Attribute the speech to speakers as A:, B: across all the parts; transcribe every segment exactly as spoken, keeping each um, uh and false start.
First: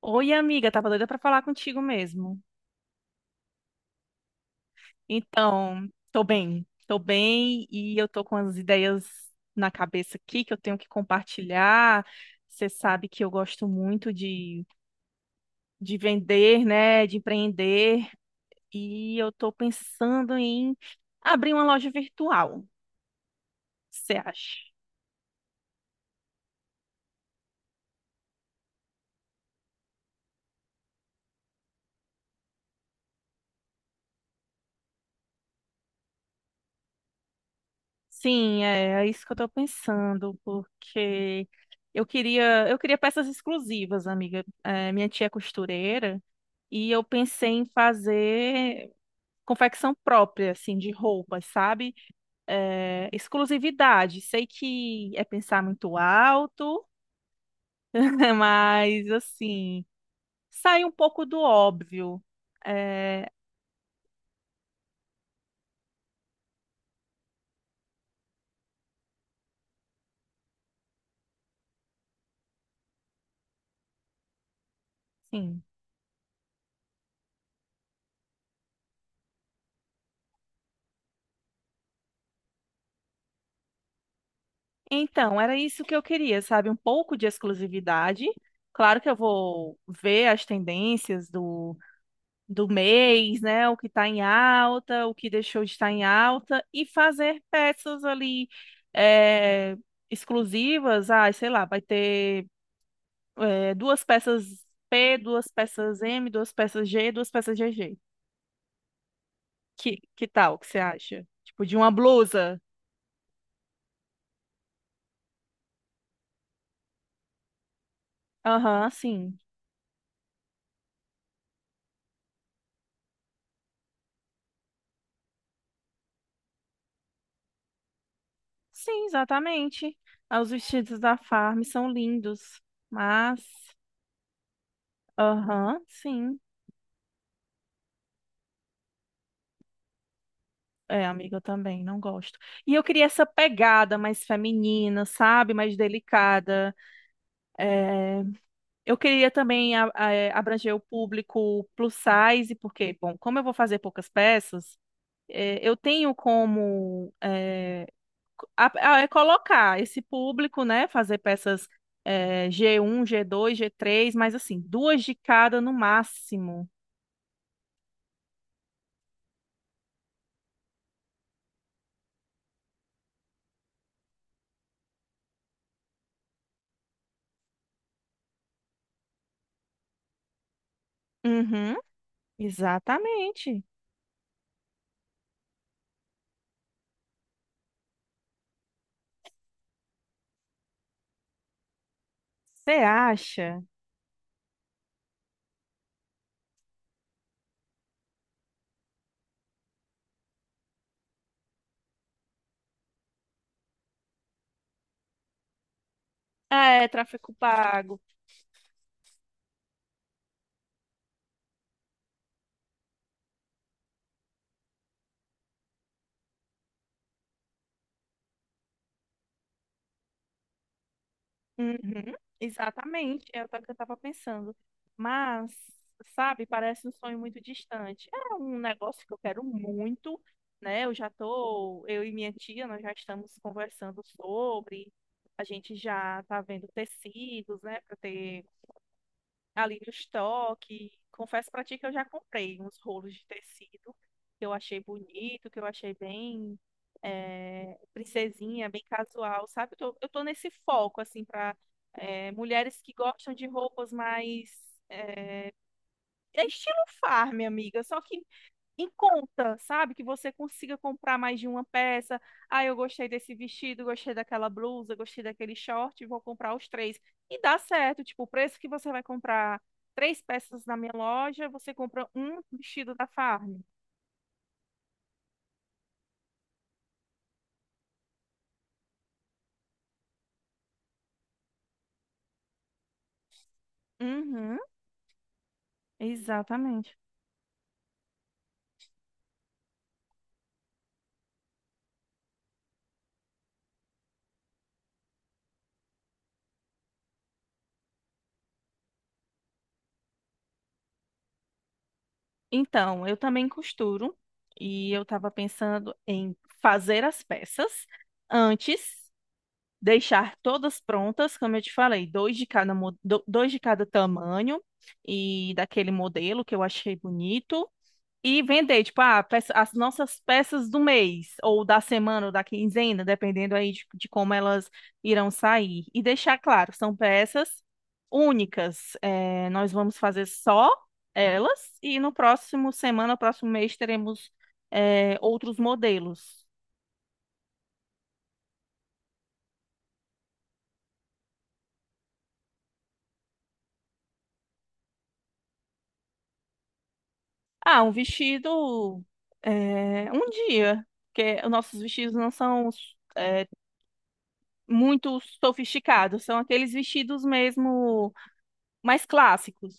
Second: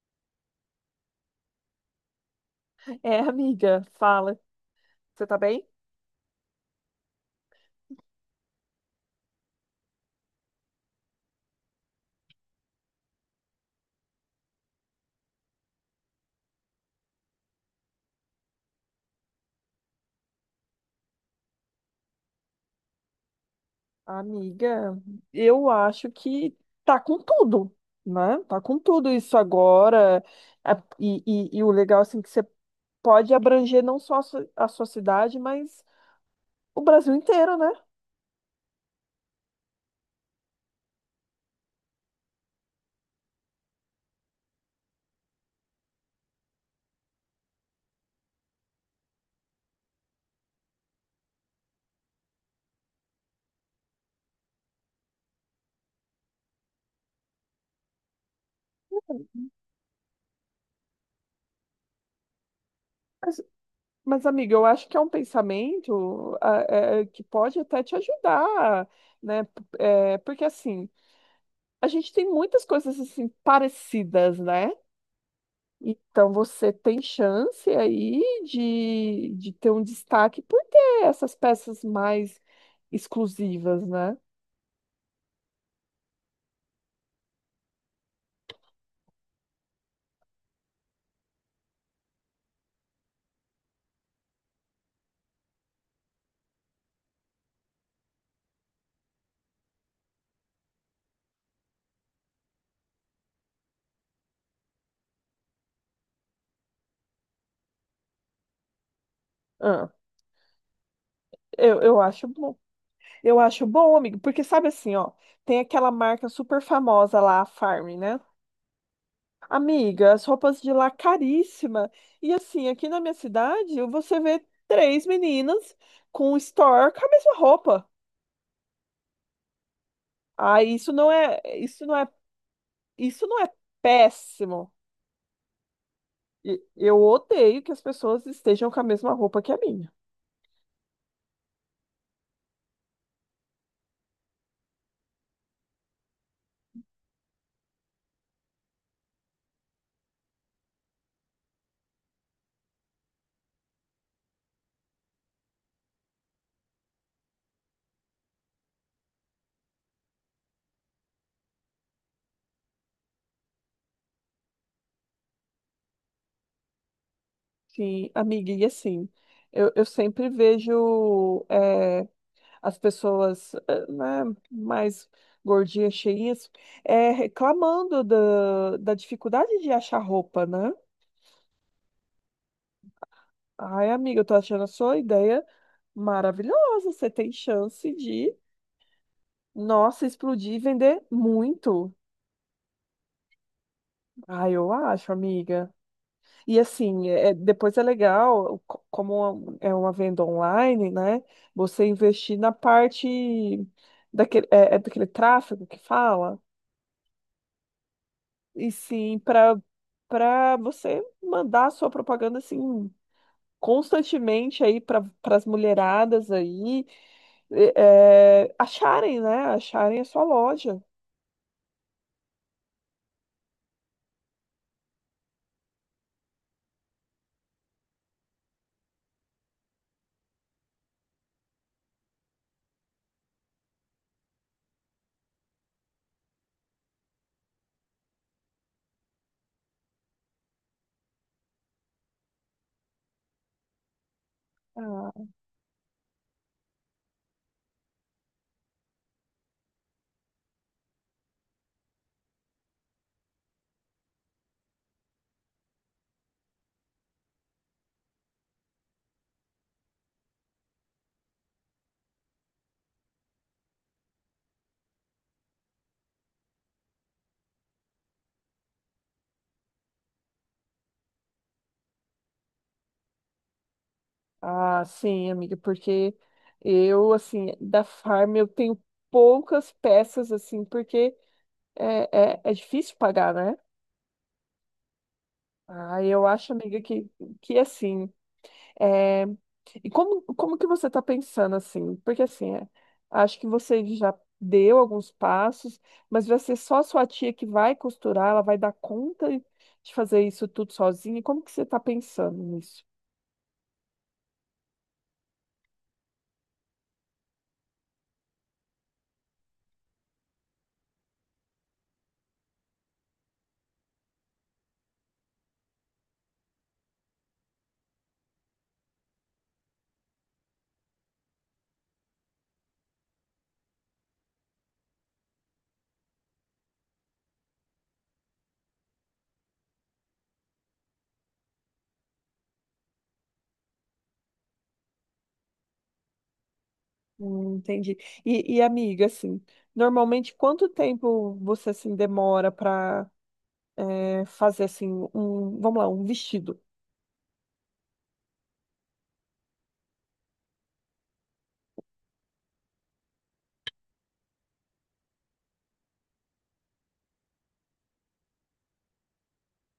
A: Oi, amiga, tava doida pra falar contigo mesmo.
B: É, amiga, fala. Você tá bem?
A: Então, tô bem, tô bem e eu tô com as ideias na cabeça aqui que eu tenho que compartilhar. Você sabe que eu gosto muito de, de vender, né, de empreender e eu tô pensando em abrir uma loja virtual. Você acha?
B: Amiga, eu acho que tá com tudo, né? Tá com tudo isso agora. A- E, e, e o legal, assim, que você pode abranger não só a su- a sua cidade, mas o Brasil inteiro, né?
A: Sim, é, é isso que eu tô pensando, porque eu queria, eu queria peças exclusivas, amiga. É, minha tia é costureira. E eu pensei em fazer confecção própria, assim, de roupas, sabe? É, exclusividade. Sei que é pensar muito alto, mas, assim, sai um pouco do óbvio. É,
B: Mas, mas, amiga, eu acho que é um pensamento ah, eh, que pode até te ajudar, né? P- eh, porque assim, a gente tem muitas coisas assim parecidas, né?
A: sim.
B: Então você tem chance aí de, de ter um destaque por ter essas peças mais exclusivas, né?
A: Então, era isso que eu queria, sabe? Um pouco de exclusividade. Claro que eu vou ver as tendências do do mês, né? O que está em alta, o que deixou de estar em alta, e fazer peças ali é, exclusivas. Ah, sei lá, vai ter é, duas peças P, duas peças M, duas peças G, duas peças G G.
B: Ah,
A: Que, que tal? O que você acha? Tipo, de
B: eu,
A: uma
B: eu acho
A: blusa.
B: Eu acho bom, amigo, porque sabe assim, ó, tem aquela marca super famosa lá, a Farm, né?
A: Aham, sim.
B: Amiga, as roupas de lá caríssima. E assim, aqui na minha cidade, você vê três meninas com um store com a mesma roupa.
A: Sim, exatamente. Ah, os
B: Ah, isso
A: vestidos
B: não
A: da
B: é,
A: Farm
B: isso
A: são
B: não é,
A: lindos,
B: isso
A: mas.
B: não é péssimo.
A: Aham, sim.
B: E- Eu odeio que as pessoas estejam com a mesma roupa que a minha.
A: É, amiga, eu também não gosto. E eu queria essa pegada mais feminina, sabe? Mais delicada. Eu queria também a- a- é, abranger o público plus size, porque, bom, como eu vou fazer poucas peças, é, eu tenho como é, co- a- a- é colocar esse público, né? Fazer peças é, g um, g dois, g três, mas assim, duas de cada no máximo.
B: Sim, amiga, e assim, eu, eu sempre vejo. Eh, as pessoas, eh, né, mais gordinhas, cheinhas, é, reclamando da, da dificuldade de achar roupa, né?
A: Uhum, exatamente.
B: Ai, amiga, eu tô achando a sua ideia maravilhosa. Você tem chance de, nossa, explodir e vender muito.
A: Você acha?
B: Ai, eu acho, amiga. E assim, é- é, depois é legal, co- como é um, é uma venda online, né? Você investir na parte daquele, é é daquele tráfego que fala.
A: Ah, é, tráfego pago.
B: E sim, para para você mandar a sua propaganda assim constantemente aí para as mulheradas aí e- é, acharem, né? Acharem a sua loja.
A: Uhum, exatamente, é o que eu estava pensando. Mas, sabe, parece um sonho muito distante. É um negócio que eu quero muito, né? Eu já tô, eu e minha tia, nós já estamos conversando sobre. A gente já tá vendo tecidos, né, para ter ali no estoque. Confesso pra ti que eu já comprei uns rolos de tecido que eu achei
B: Ah,
A: bonito, que eu achei bem eh, princesinha, bem casual, sabe? Eu tô, eu tô nesse foco, assim, pra eh, mulheres que gostam de roupas mais. eh, É estilo farm, amiga, só que em conta, sabe? Que você consiga comprar mais de uma peça. Ah, eu gostei desse vestido, gostei daquela blusa, gostei daquele short, vou comprar os três. E dá certo, tipo, o preço que você vai comprar três peças na minha loja, você compra um vestido da Farm.
B: ah, sim, amiga, porque eu assim da Farm eu tenho poucas peças assim, porque é, é, é difícil pagar, né?
A: Uhum,
B: Ah, eu acho, amiga,
A: exatamente.
B: que, que assim É, e como, como que você está pensando assim? Porque assim, é, acho que você já deu alguns passos, mas vai ser só a sua tia que vai costurar, ela vai dar conta de fazer isso tudo sozinha. Como que você está pensando nisso?
A: Então, eu também costuro e eu estava pensando em fazer as peças antes deixar todas prontas, como eu te falei, dois de cada, mo- do- dois de cada tamanho e daquele modelo que eu achei bonito. E vender, tipo, ah, peça- as nossas peças do mês, ou da semana, ou da quinzena, dependendo aí de, de como elas irão sair. E deixar claro, são peças únicas. É, nós vamos fazer só elas, e no próximo semana, próximo mês, teremos, é, outros modelos.
B: Hum, entendi. E, e, amiga, assim, normalmente quanto tempo você assim demora para fazer assim um, vamos lá, um vestido?
A: Ah, um vestido, é, um dia, porque os nossos vestidos não são é, muito sofisticados, são aqueles vestidos mesmo mais clássicos.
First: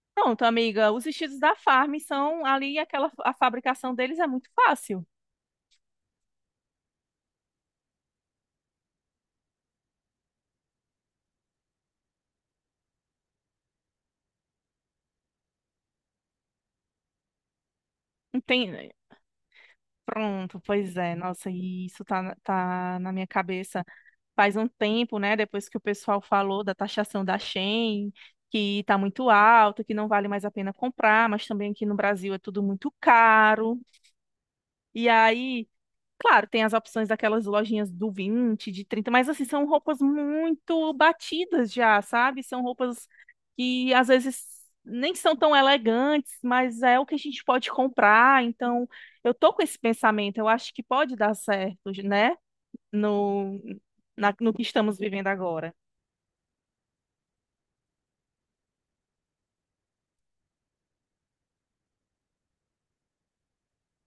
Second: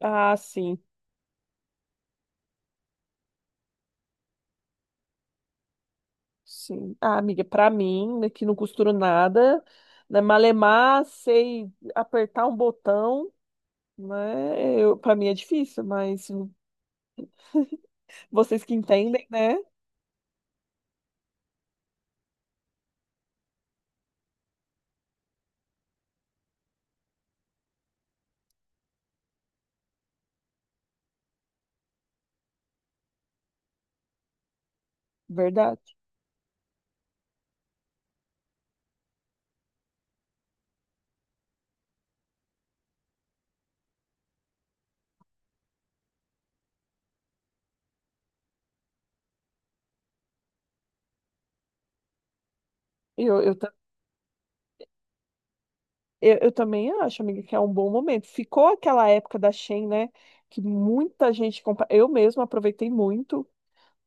B: Ah,
A: Pronto,
B: sim.
A: amiga, os vestidos da Farm são ali, aquela, a fabricação deles é muito fácil.
B: Sim. Ah, amiga, pra mim, né, que não costuro nada, né, malemar, sei apertar um botão, né? Eu, para mim é difícil, mas
A: Não
B: vocês que
A: tem.
B: entendem, né?
A: Pronto, pois é, nossa, e isso tá, na- tá na minha cabeça faz um tempo, né, depois que o pessoal falou da taxação da Shein, que está muito alta, que não vale mais a pena comprar, mas também aqui no Brasil é tudo muito caro. E aí,
B: Verdade.
A: claro, tem as opções daquelas lojinhas do vinte, de trinta. Mas assim, são roupas muito batidas já, sabe? São roupas que às vezes nem são tão elegantes, mas é o que a gente pode comprar. Então, eu tô com esse pensamento, eu acho que pode dar certo, né?
B: Eu, eu,
A: No,
B: ta-
A: na- no que estamos vivendo agora.
B: eu, eu também acho, amiga, que é um bom momento. Ficou aquela época da Shein, né? Que muita gente compra. Eu mesma aproveitei muito,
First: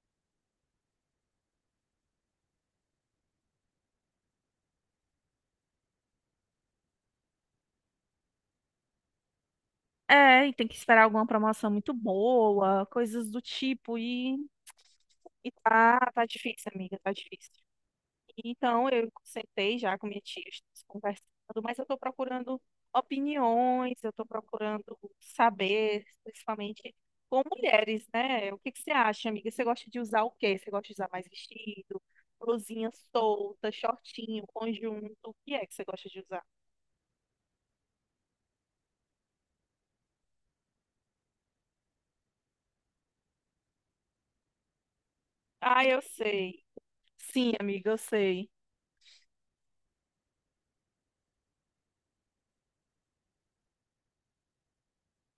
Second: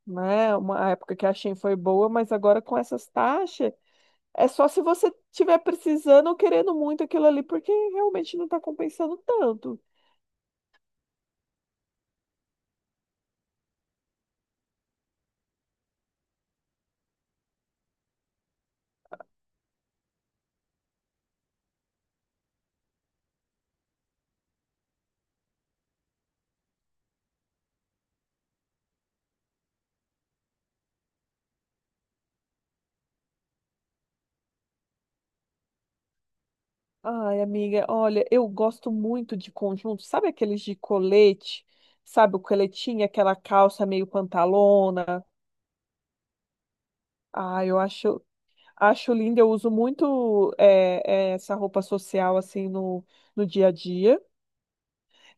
B: né? Uma época que a Shein foi boa, mas agora com essas taxas, é só se você estiver precisando ou querendo muito aquilo ali, porque realmente não está compensando tanto.
A: É, e tem que esperar alguma promoção muito boa, coisas do tipo, e, e tá, tá difícil, amiga, tá difícil. Então, eu sentei já com minha tia, estamos conversando, mas eu tô procurando opiniões, eu tô procurando saber, principalmente com mulheres, né? O que que você acha, amiga? Você gosta de usar o quê? Você gosta de usar mais vestido, blusinha solta, shortinho, conjunto? O que é que você gosta de usar?
B: Ai, amiga, olha, eu gosto muito de conjunto, sabe aqueles de colete? Sabe o coletinho, aquela calça meio pantalona?
A: Ah, eu sei. Sim,
B: Ah, eu
A: amiga, eu
B: acho,
A: sei.
B: acho lindo, eu uso muito é, é, essa roupa social assim no, no dia a dia.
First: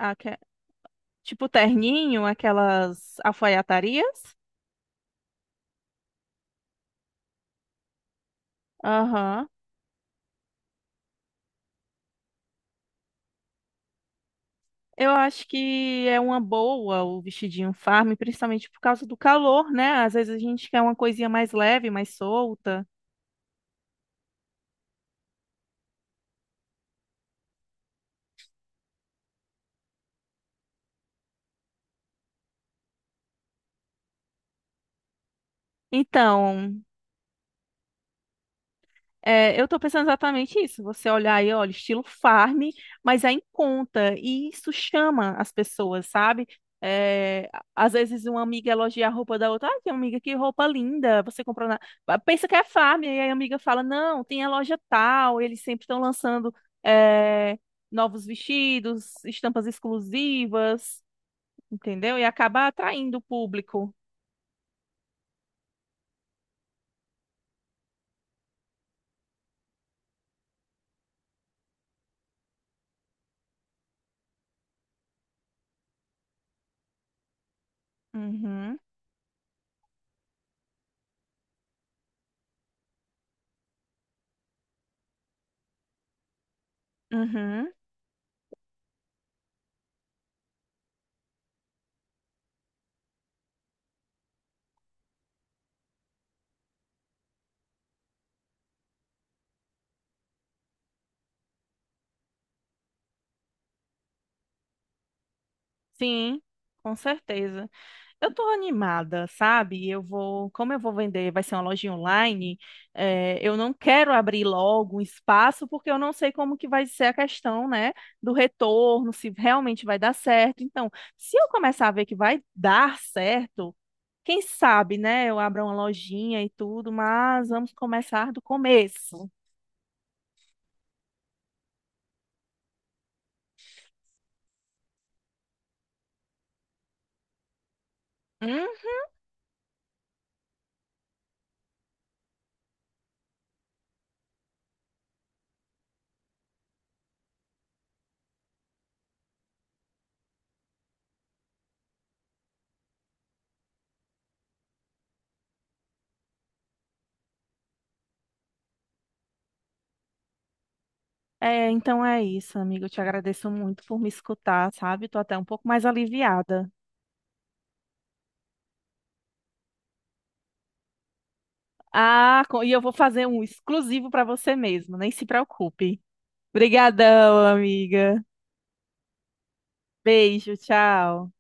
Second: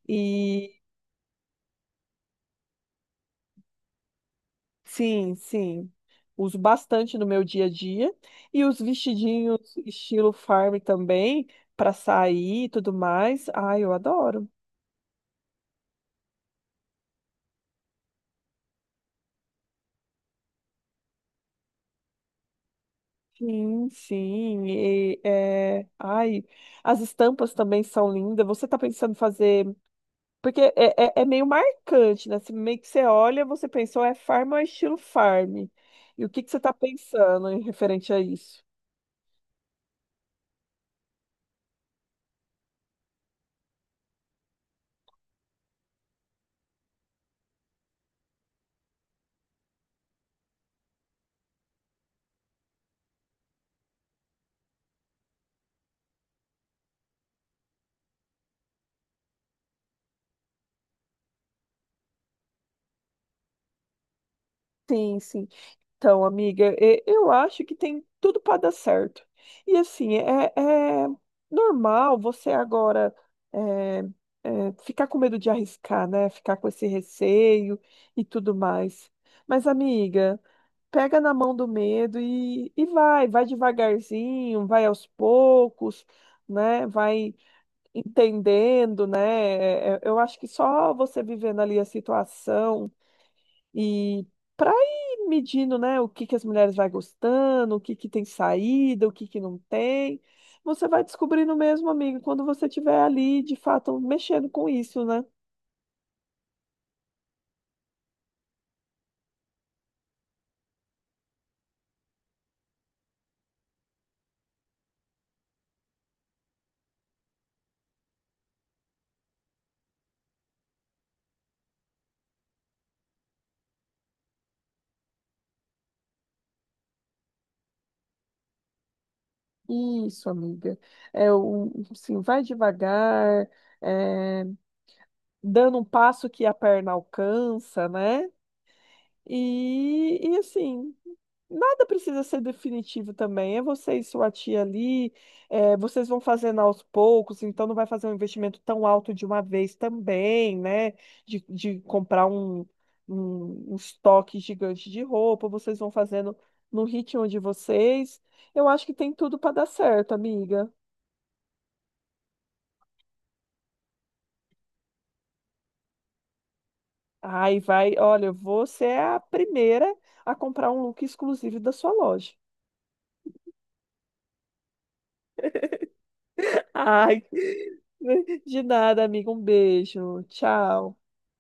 B: E
A: Tipo terninho, aquelas alfaiatarias.
B: sim, sim, uso bastante no meu dia a dia. E os
A: Aham.
B: vestidinhos estilo farm também, para sair e tudo mais. Ai, eu adoro.
A: Eu acho que é uma boa o vestidinho farm, principalmente por causa do calor, né? Às vezes a gente quer uma coisinha mais leve, mais solta.
B: Sim, sim. E, é... Ai, as estampas também são lindas. Você tá pensando em fazer. Porque é, é, é meio marcante, né? Você, meio que você olha, você pensou, é farm ou é estilo farm? E o que que você tá
A: Então,
B: pensando em referente a isso?
A: é, eu estou pensando exatamente isso. Você olhar aí, olha, estilo farm, mas é em conta. E isso chama as pessoas, sabe? É, a- às vezes uma amiga elogia a roupa da outra. Ah, que amiga, que roupa linda. Você comprou na... Ah, pensa que é farm. E aí a amiga fala, não, tem a loja tal. Eles sempre estão lançando é, novos vestidos, estampas exclusivas, entendeu? E acaba atraindo o público.
B: Sim, sim. Então, amiga, e- eu acho que tem tudo para dar certo. E assim, é, é normal você agora é, é, ficar com medo de arriscar, né? Ficar com esse receio e tudo
A: Uhum,
B: mais. Mas, amiga, pega na mão do medo e, e vai, vai devagarzinho, vai aos poucos, né? Vai
A: uhum.
B: entendendo, né? É, é, eu acho que só você vivendo ali a situação e para ir medindo, né, o que que as mulheres vai gostando, o que que tem saída, o que que não tem, você vai descobrindo mesmo, amiga, quando você estiver ali, de fato, mexendo com isso, né?
A: Sim, com certeza. Eu tô animada, sabe? Eu vou, como eu vou vender, vai ser uma lojinha online, eh, eu não quero abrir logo um espaço, porque eu não sei como que vai ser a questão, né, do retorno, se realmente vai dar certo. Então, se eu começar a ver que vai dar certo, quem sabe, né, eu abra uma lojinha e tudo, mas vamos começar do começo.
B: Isso, amiga. É, o, assim, vai devagar, é, dando um passo que a perna alcança, né?
A: Hum?
B: E, e assim, nada precisa ser definitivo também. É você e sua tia ali, é, vocês vão fazendo aos poucos, então não vai fazer um investimento tão alto de uma vez também, né? De, de comprar um, um, um estoque gigante de roupa, vocês vão fazendo no ritmo de vocês. Eu acho que tem tudo para dar certo, amiga.
A: É, então é isso, amigo. Eu te agradeço muito por me escutar, sabe? Tô até um pouco mais aliviada.
B: Ai, vai, olha, você é a primeira a comprar um look exclusivo da sua loja.
A: Ah, co- e eu vou fazer um exclusivo para você mesmo, nem se preocupe.
B: Ai,
A: Obrigadão, amiga.
B: de nada, amiga. Um beijo.
A: Beijo,
B: Tchau.
A: tchau.